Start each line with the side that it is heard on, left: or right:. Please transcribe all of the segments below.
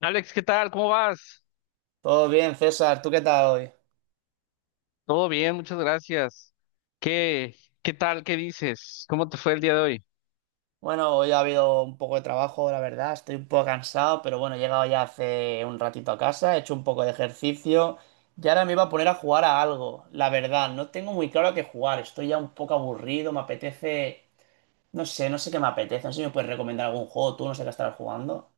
left: Alex, ¿qué tal? ¿Cómo vas?
right: Todo bien, César. ¿Tú qué tal hoy?
left: Todo bien, muchas gracias. ¿Qué, qué tal? ¿Qué dices? ¿Cómo te fue el día de hoy?
right: Bueno, hoy ha habido un poco de trabajo, la verdad. Estoy un poco cansado, pero bueno, he llegado ya hace un ratito a casa, he hecho un poco de ejercicio y ahora me iba a poner a jugar a algo. La verdad, no tengo muy claro a qué jugar. Estoy ya un poco aburrido, me apetece. No sé qué me apetece. No sé si me puedes recomendar algún juego. Tú no sé qué estarás jugando.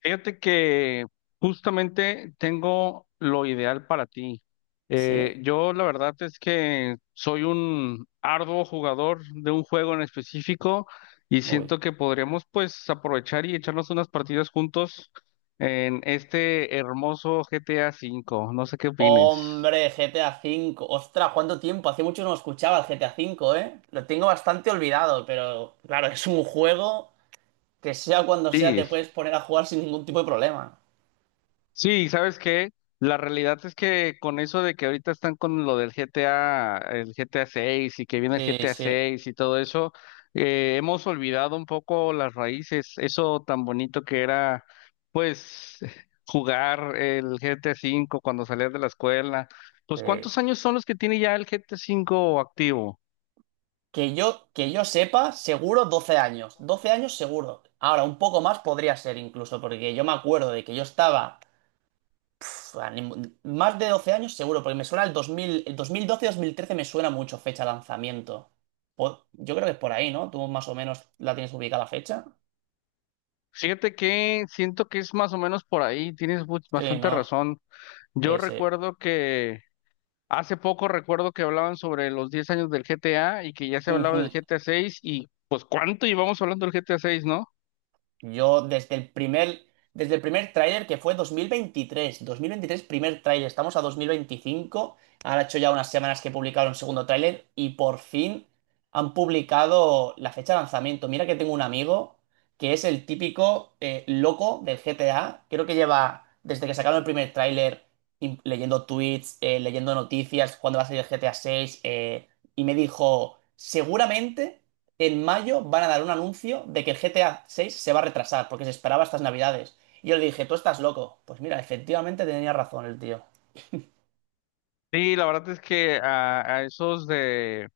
left: Fíjate que justamente tengo lo ideal para ti.
right: ¿Sí?
left: Yo la verdad es que soy un arduo jugador de un juego en específico y
right: Uy.
left: siento que podríamos pues aprovechar y echarnos unas partidas juntos en este hermoso GTA V. No sé qué opines.
right: Hombre, GTA V. Ostras, ¿cuánto tiempo? Hace mucho no escuchaba el GTA V, ¿eh? Lo tengo bastante olvidado, pero claro, es un juego. Que sea cuando sea,
left: Sí,
right: te puedes poner a jugar sin ningún tipo de problema.
left: sí, ¿sabes qué? La realidad es que con eso de que ahorita están con lo del GTA, el GTA 6 y que viene el
right: Sí,
left: GTA
right: sí,
left: 6 y todo eso, hemos olvidado un poco las raíces, eso tan bonito que era, pues, jugar el GTA 5 cuando salías de la escuela. Pues,
right: sí.
left: ¿cuántos años son los que tiene ya el GTA 5 activo?
right: Que yo sepa, seguro 12 años. 12 años seguro. Ahora, un poco más podría ser incluso, porque yo me acuerdo de que yo estaba pf, a ni- más de 12 años seguro, porque me suena el dos dos mil doce 2013 me suena mucho fecha de lanzamiento. Yo creo que es por ahí, ¿no? Tú más o menos la tienes ubicada la fecha.
left: Fíjate que siento que es más o menos por ahí, tienes
right: Sí,
left: bastante
right: ¿no?
left: razón. Yo
right: Sí, sí.
left: recuerdo que Hace poco recuerdo que hablaban sobre los 10 años del GTA y que ya se hablaba del
right: Ujú.
left: GTA 6 y pues cuánto llevamos hablando del GTA 6, ¿no?
right: Yo desde el primer tráiler que fue 2023 primer tráiler, estamos a 2025, han hecho ya unas semanas que publicaron el segundo tráiler y por fin han publicado la fecha de lanzamiento. Mira que tengo un amigo que es el típico loco del GTA, creo que lleva desde que sacaron el primer tráiler leyendo tweets, leyendo noticias, cuándo va a salir el GTA 6. Y me dijo, seguramente en mayo van a dar un anuncio de que el GTA 6 se va a retrasar porque se esperaba estas navidades. Y yo le dije, tú estás loco. Pues mira, efectivamente tenía razón el tío.
left: Sí, la verdad es que a esos de,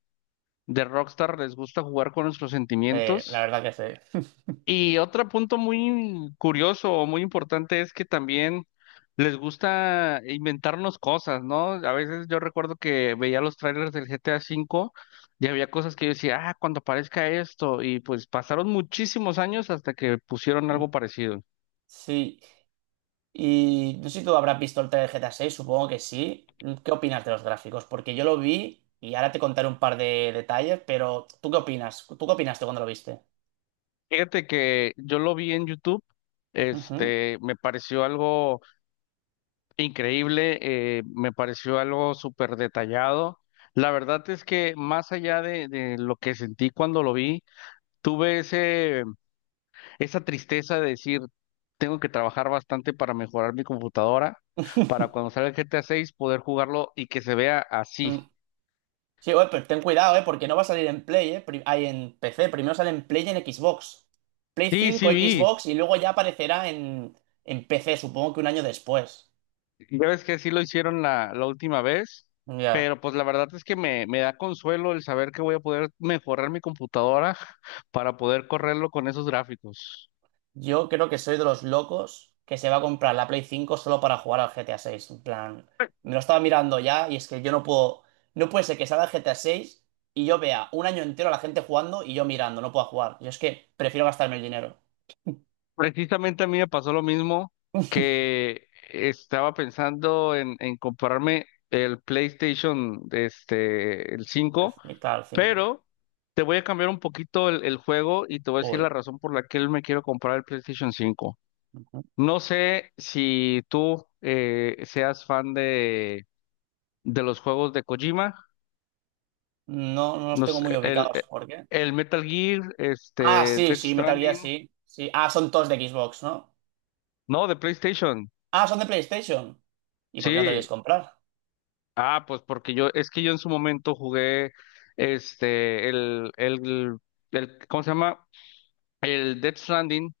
left: de Rockstar les gusta jugar con nuestros
right: La
left: sentimientos.
right: verdad que sí.
left: Y otro punto muy curioso o muy importante es que también les gusta inventarnos cosas, ¿no? A veces yo recuerdo que veía los trailers del GTA V y había cosas que yo decía, ah, cuando aparezca esto, y pues pasaron muchísimos años hasta que pusieron
right: Mm.
left: algo parecido.
right: Sí. Y no sé si tú habrás visto el trailer de GTA 6, supongo que sí. ¿Qué opinas de los gráficos? Porque yo lo vi y ahora te contaré un par de detalles, pero ¿tú qué opinas? ¿Tú qué opinaste cuando lo viste?
left: Fíjate que yo lo vi en YouTube,
right: Ujú.
left: este, me pareció algo increíble, me pareció algo súper detallado. La verdad es que más allá de lo que sentí cuando lo vi, tuve esa tristeza de decir, tengo que trabajar bastante para mejorar mi computadora, para cuando salga el GTA 6 poder jugarlo y que se vea así.
right: Sí, oye, pues ten cuidado, ¿eh? Porque no va a salir en Play, ¿eh? En PC. Primero sale en Play y en Xbox. Play
left: Sí, sí,
right: cinco,
left: vi.
right: Xbox y luego ya aparecerá en, PC, supongo que un año después.
left: Ya ves que sí lo hicieron la última vez,
right: Ya.
left: pero pues la verdad es que me da consuelo el saber que voy a poder mejorar mi computadora para poder correrlo con esos gráficos.
right: Yo creo que soy de los locos que se va a comprar la Play 5 solo para jugar al GTA 6. En plan, me lo estaba mirando ya y es que yo no puedo. No puede ser que salga el GTA 6 y yo vea un año entero a la gente jugando y yo mirando, no puedo jugar. Yo es que prefiero gastarme el dinero.
left: Precisamente a mí me pasó lo mismo que estaba pensando en comprarme el PlayStation, este, el 5.
right: El, claro, el 5.
left: Pero te voy a cambiar un poquito el juego y te voy a decir
right: Uy.
left: la razón por la que él me quiero comprar el PlayStation 5. No sé si tú seas fan de los juegos de Kojima,
right: No, no los
left: no
right: tengo
left: sé,
right: muy
left: el,
right: ubicados.
left: eh,
right: ¿Por qué?
left: el Metal Gear,
right: Ah,
left: este,
right: sí,
left: Death
right: sí, Metal Gear,
left: Stranding,
right: sí. Sí. Ah, son todos de Xbox, ¿no?
left: no, de PlayStation,
right: Ah, son de PlayStation. ¿Y por qué no te lo quieres
left: sí.
right: comprar?
left: Ah, pues porque es que yo en su momento jugué este, ¿cómo se llama? El Death Stranding,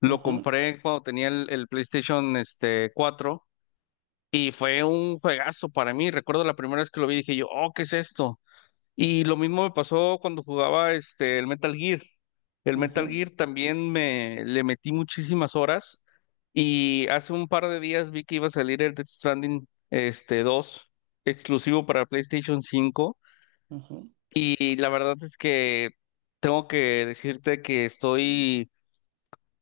left: lo
right: Ujú,
left: compré cuando tenía el PlayStation este, 4 y fue un juegazo para mí. Recuerdo la primera vez que lo vi dije yo, oh, ¿qué es esto? Y lo mismo me pasó cuando jugaba este el Metal Gear. El Metal
right: ujú,
left: Gear también me le metí muchísimas horas y hace un par de días vi que iba a salir el Death Stranding este 2 exclusivo para PlayStation 5,
right: ujú.
left: y la verdad es que tengo que decirte que estoy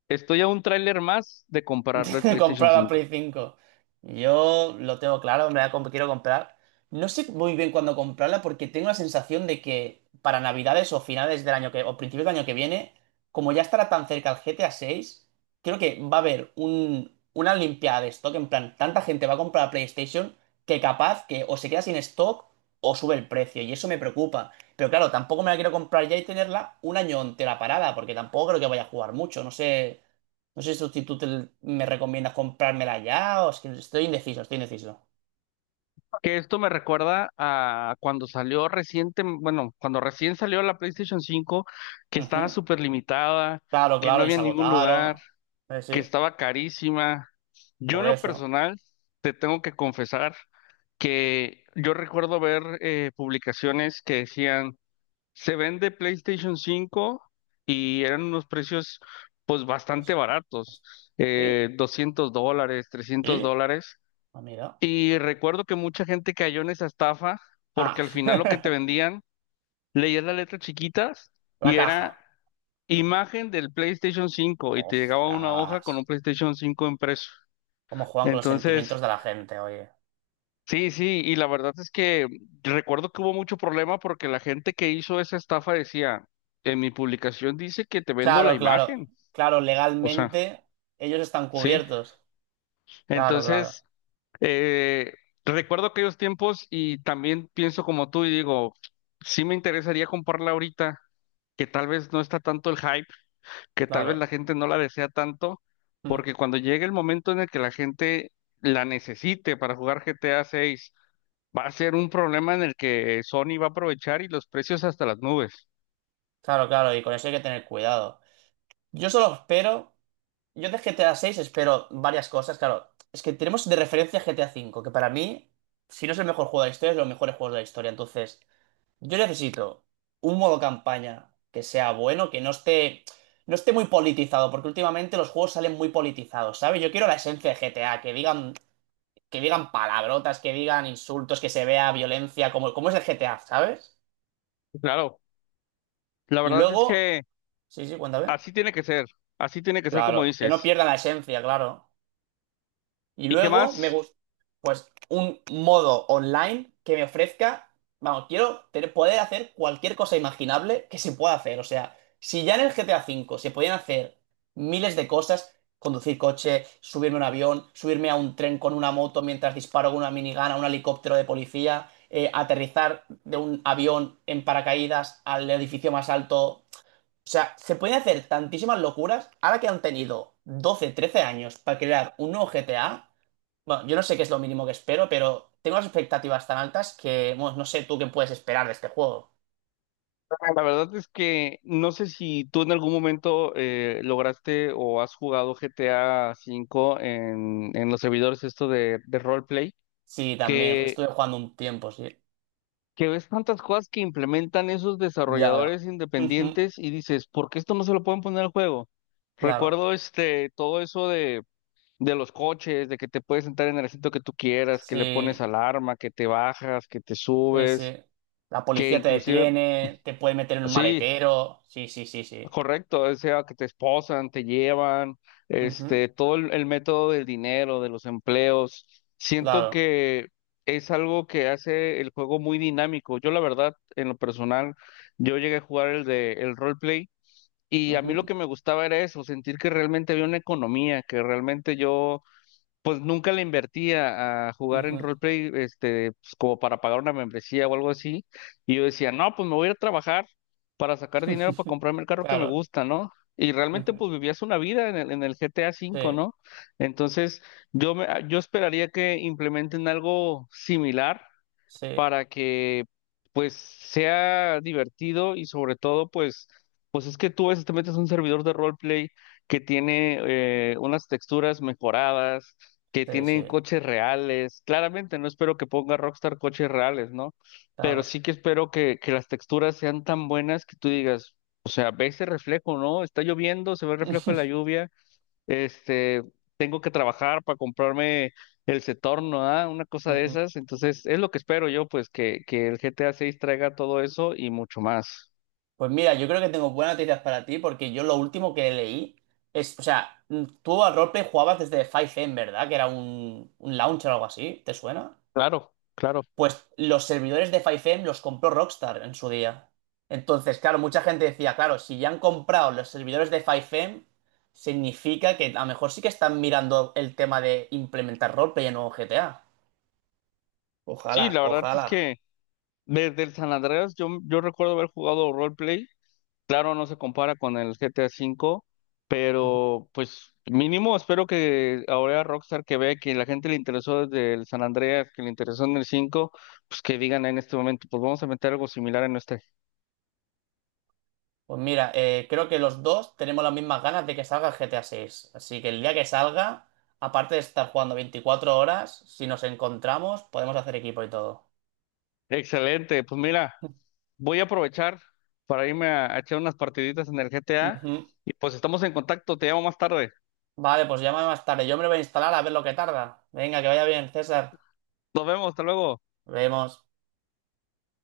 left: estoy a un tráiler más de comprarlo al PlayStation
right: Comprar la
left: 5.
right: Play cinco. Yo lo tengo claro, quiero comprar. No sé muy bien cuándo comprarla porque tengo la sensación de que para Navidades o finales del año que o principios del año que viene, como ya estará tan cerca el GTA 6, creo que va a haber una limpiada de stock. En plan, tanta gente va a comprar la PlayStation que capaz que o se queda sin stock o sube el precio y eso me preocupa. Pero claro, tampoco me la quiero comprar ya y tenerla un año entera parada porque tampoco creo que vaya a jugar mucho. No sé. No sé si tú me recomiendas comprármela ya, o es que estoy indeciso, estoy indeciso.
left: Que esto me recuerda a cuando bueno, cuando recién salió la PlayStation 5, que estaba
right: Ujú.
left: súper limitada,
right: Claro,
left: que no
right: claro, y
left: había
right: se
left: en ningún lugar,
right: agotaron. Eh,
left: que
right: sí,
left: estaba carísima. Yo
right: por
left: en lo
right: eso.
left: personal te tengo que confesar que yo recuerdo ver publicaciones que decían, se vende PlayStation 5 y eran unos precios pues bastante
right: Pues,
left: baratos,
right: pues, sí,
left: $200, 300
right: sí.
left: dólares.
right: Ah, mira.
left: Y recuerdo que mucha gente cayó en esa estafa porque
right: Ah,
left: al final lo que te vendían, leías las letras chiquitas
right: la
left: y era
right: caja.
left: imagen del PlayStation 5 y te llegaba una hoja
right: Ostras.
left: con un PlayStation 5 impreso.
right: ¿Cómo juegan con los sentimientos
left: Entonces,
right: de la gente, oye?
left: sí, sí, y la verdad es que recuerdo que hubo mucho problema porque la gente que hizo esa estafa decía, en mi publicación dice que te vendo la
right: Claro, claro,
left: imagen.
right: claro,
left: O sea,
right: legalmente ellos están
left: sí.
right: cubiertos. Claro, claro,
left: Entonces, Eh, recuerdo aquellos tiempos y también pienso como tú y digo, sí me interesaría comprarla ahorita, que tal vez no está tanto el hype, que tal vez la
right: claro.
left: gente no la desea tanto,
right: Mm,
left: porque cuando llegue el momento en el que la gente la necesite para jugar GTA 6, va a ser un problema en el que Sony va a aprovechar y los precios hasta las nubes.
right: Claro, claro, y con eso hay que tener cuidado. Yo solo espero Yo de GTA 6 espero varias cosas, claro. Es que tenemos de referencia GTA 5, que para mí, si no es el mejor juego de la historia, es de los mejores juegos de la historia. Entonces, yo necesito un modo campaña que sea bueno, que no esté muy politizado, porque últimamente los juegos salen muy politizados, ¿sabes? Yo quiero la esencia de GTA, que digan, palabrotas, que digan insultos, que se vea violencia, como es el GTA, ¿sabes?
left: Claro, la
right: Y
left: verdad es
right: luego,
left: que
right: sí, sí, cuéntame.
left: así tiene que ser, así tiene que ser como
right: Claro, que no
left: dices.
right: pierdan la esencia, claro. Y
left: ¿Y qué
right: luego me
left: más?
right: gusta, pues, un modo online que me ofrezca, vamos, poder hacer cualquier cosa imaginable que se pueda hacer. O sea, si ya en el GTA V se podían hacer miles de cosas, conducir coche, subirme a un avión, subirme a un tren con una moto mientras disparo con una minigun a un helicóptero de policía, aterrizar de un avión en paracaídas al edificio más alto. O sea, se pueden hacer tantísimas locuras ahora que han tenido 12 13 años para crear un nuevo GTA. Bueno, yo no sé qué es lo mínimo que espero, pero tengo las expectativas tan altas que, bueno, no sé tú qué puedes esperar de este juego.
left: La verdad es que no sé si tú en algún momento lograste o has jugado GTA V en los servidores esto de roleplay,
right: Sí, también,
left: que,
right: estuve jugando un tiempo, sí.
left: que ves tantas cosas que implementan esos
right: Ya veo.
left: desarrolladores
right: Ujú,
left: independientes y dices, ¿por qué esto no se lo pueden poner al juego?
right: claro,
left: Recuerdo este todo eso de los coches, de que te puedes sentar en el asiento que tú quieras, que le pones
right: sí,
left: alarma, que te bajas, que te
right: sí,
left: subes,
right: sí. La
left: que
right: policía te
left: inclusive.
right: detiene, te puede meter en un
left: Sí,
right: maletero. Sí, sí, sí, sí.
left: correcto, o sea, que te esposan, te llevan,
right: Ujú,
left: este, todo el método del dinero, de los empleos. Siento
right: claro.
left: que es algo que hace el juego muy dinámico. Yo, la verdad, en lo personal, yo llegué a jugar el de el roleplay y a mí lo
right: Ujú,
left: que me gustaba era eso, sentir que realmente había una economía, que realmente yo pues nunca le invertí a jugar en
right: ujú.
left: roleplay, este, pues, como para pagar una membresía o algo así. Y yo decía, no, pues me voy a ir a trabajar para sacar dinero para comprarme el carro que me
right: Claro.
left: gusta, ¿no? Y realmente
right: Ujú,
left: pues vivías una vida en el GTA
right: sí,
left: V, ¿no? Entonces yo esperaría que implementen algo similar
right: sí,
left: para que pues sea divertido y sobre todo pues es que tú a veces te metes a un servidor de roleplay que tiene unas texturas mejoradas, que
right: sí, sí,
left: tienen coches reales. Claramente no espero que ponga Rockstar coches reales, ¿no? Pero
right: claro.
left: sí que espero que las texturas sean tan buenas que tú digas, o sea, ve ese reflejo, ¿no? Está lloviendo, se ve el reflejo de la lluvia este, tengo que trabajar para comprarme el Setorno, ¿ah? Una cosa de
right: Ujú.
left: esas. Entonces, es lo que espero yo, pues, que el GTA 6 traiga todo eso y mucho más.
right: Pues mira, yo creo que tengo buenas noticias para ti porque yo lo último que leí o sea, tú al roleplay jugabas desde 5M, ¿verdad? Que era un launcher o algo así, ¿te suena?
left: Claro, claro.
right: Pues los servidores de 5M los compró Rockstar en su día. Entonces, claro, mucha gente decía, claro, si ya han comprado los servidores de 5M, significa que a lo mejor sí que están mirando el tema de implementar roleplay en nuevo GTA. Ojalá,
left: Sí, la verdad es
right: ojalá.
left: que desde el San Andreas yo recuerdo haber jugado roleplay. Claro, no se compara con el GTA 5, pero pues mínimo espero que ahora Rockstar que vea que la gente le interesó desde el San Andreas, que le interesó en el 5, pues que digan en este momento, pues vamos a meter algo similar en nuestra.
right: Pues mira, creo que los dos tenemos las mismas ganas de que salga el GTA 6. Así que el día que salga, aparte de estar jugando 24 horas, si nos encontramos, podemos hacer equipo y todo.
left: Excelente, pues mira, voy a aprovechar para irme a echar unas partiditas en el GTA
right: Ujú.
left: y pues estamos en contacto, te llamo más tarde.
right: Vale, pues llámame más tarde. Yo me lo voy a instalar a ver lo que tarda. Venga, que vaya bien, César.
left: Nos vemos, hasta luego.
right: Nos vemos.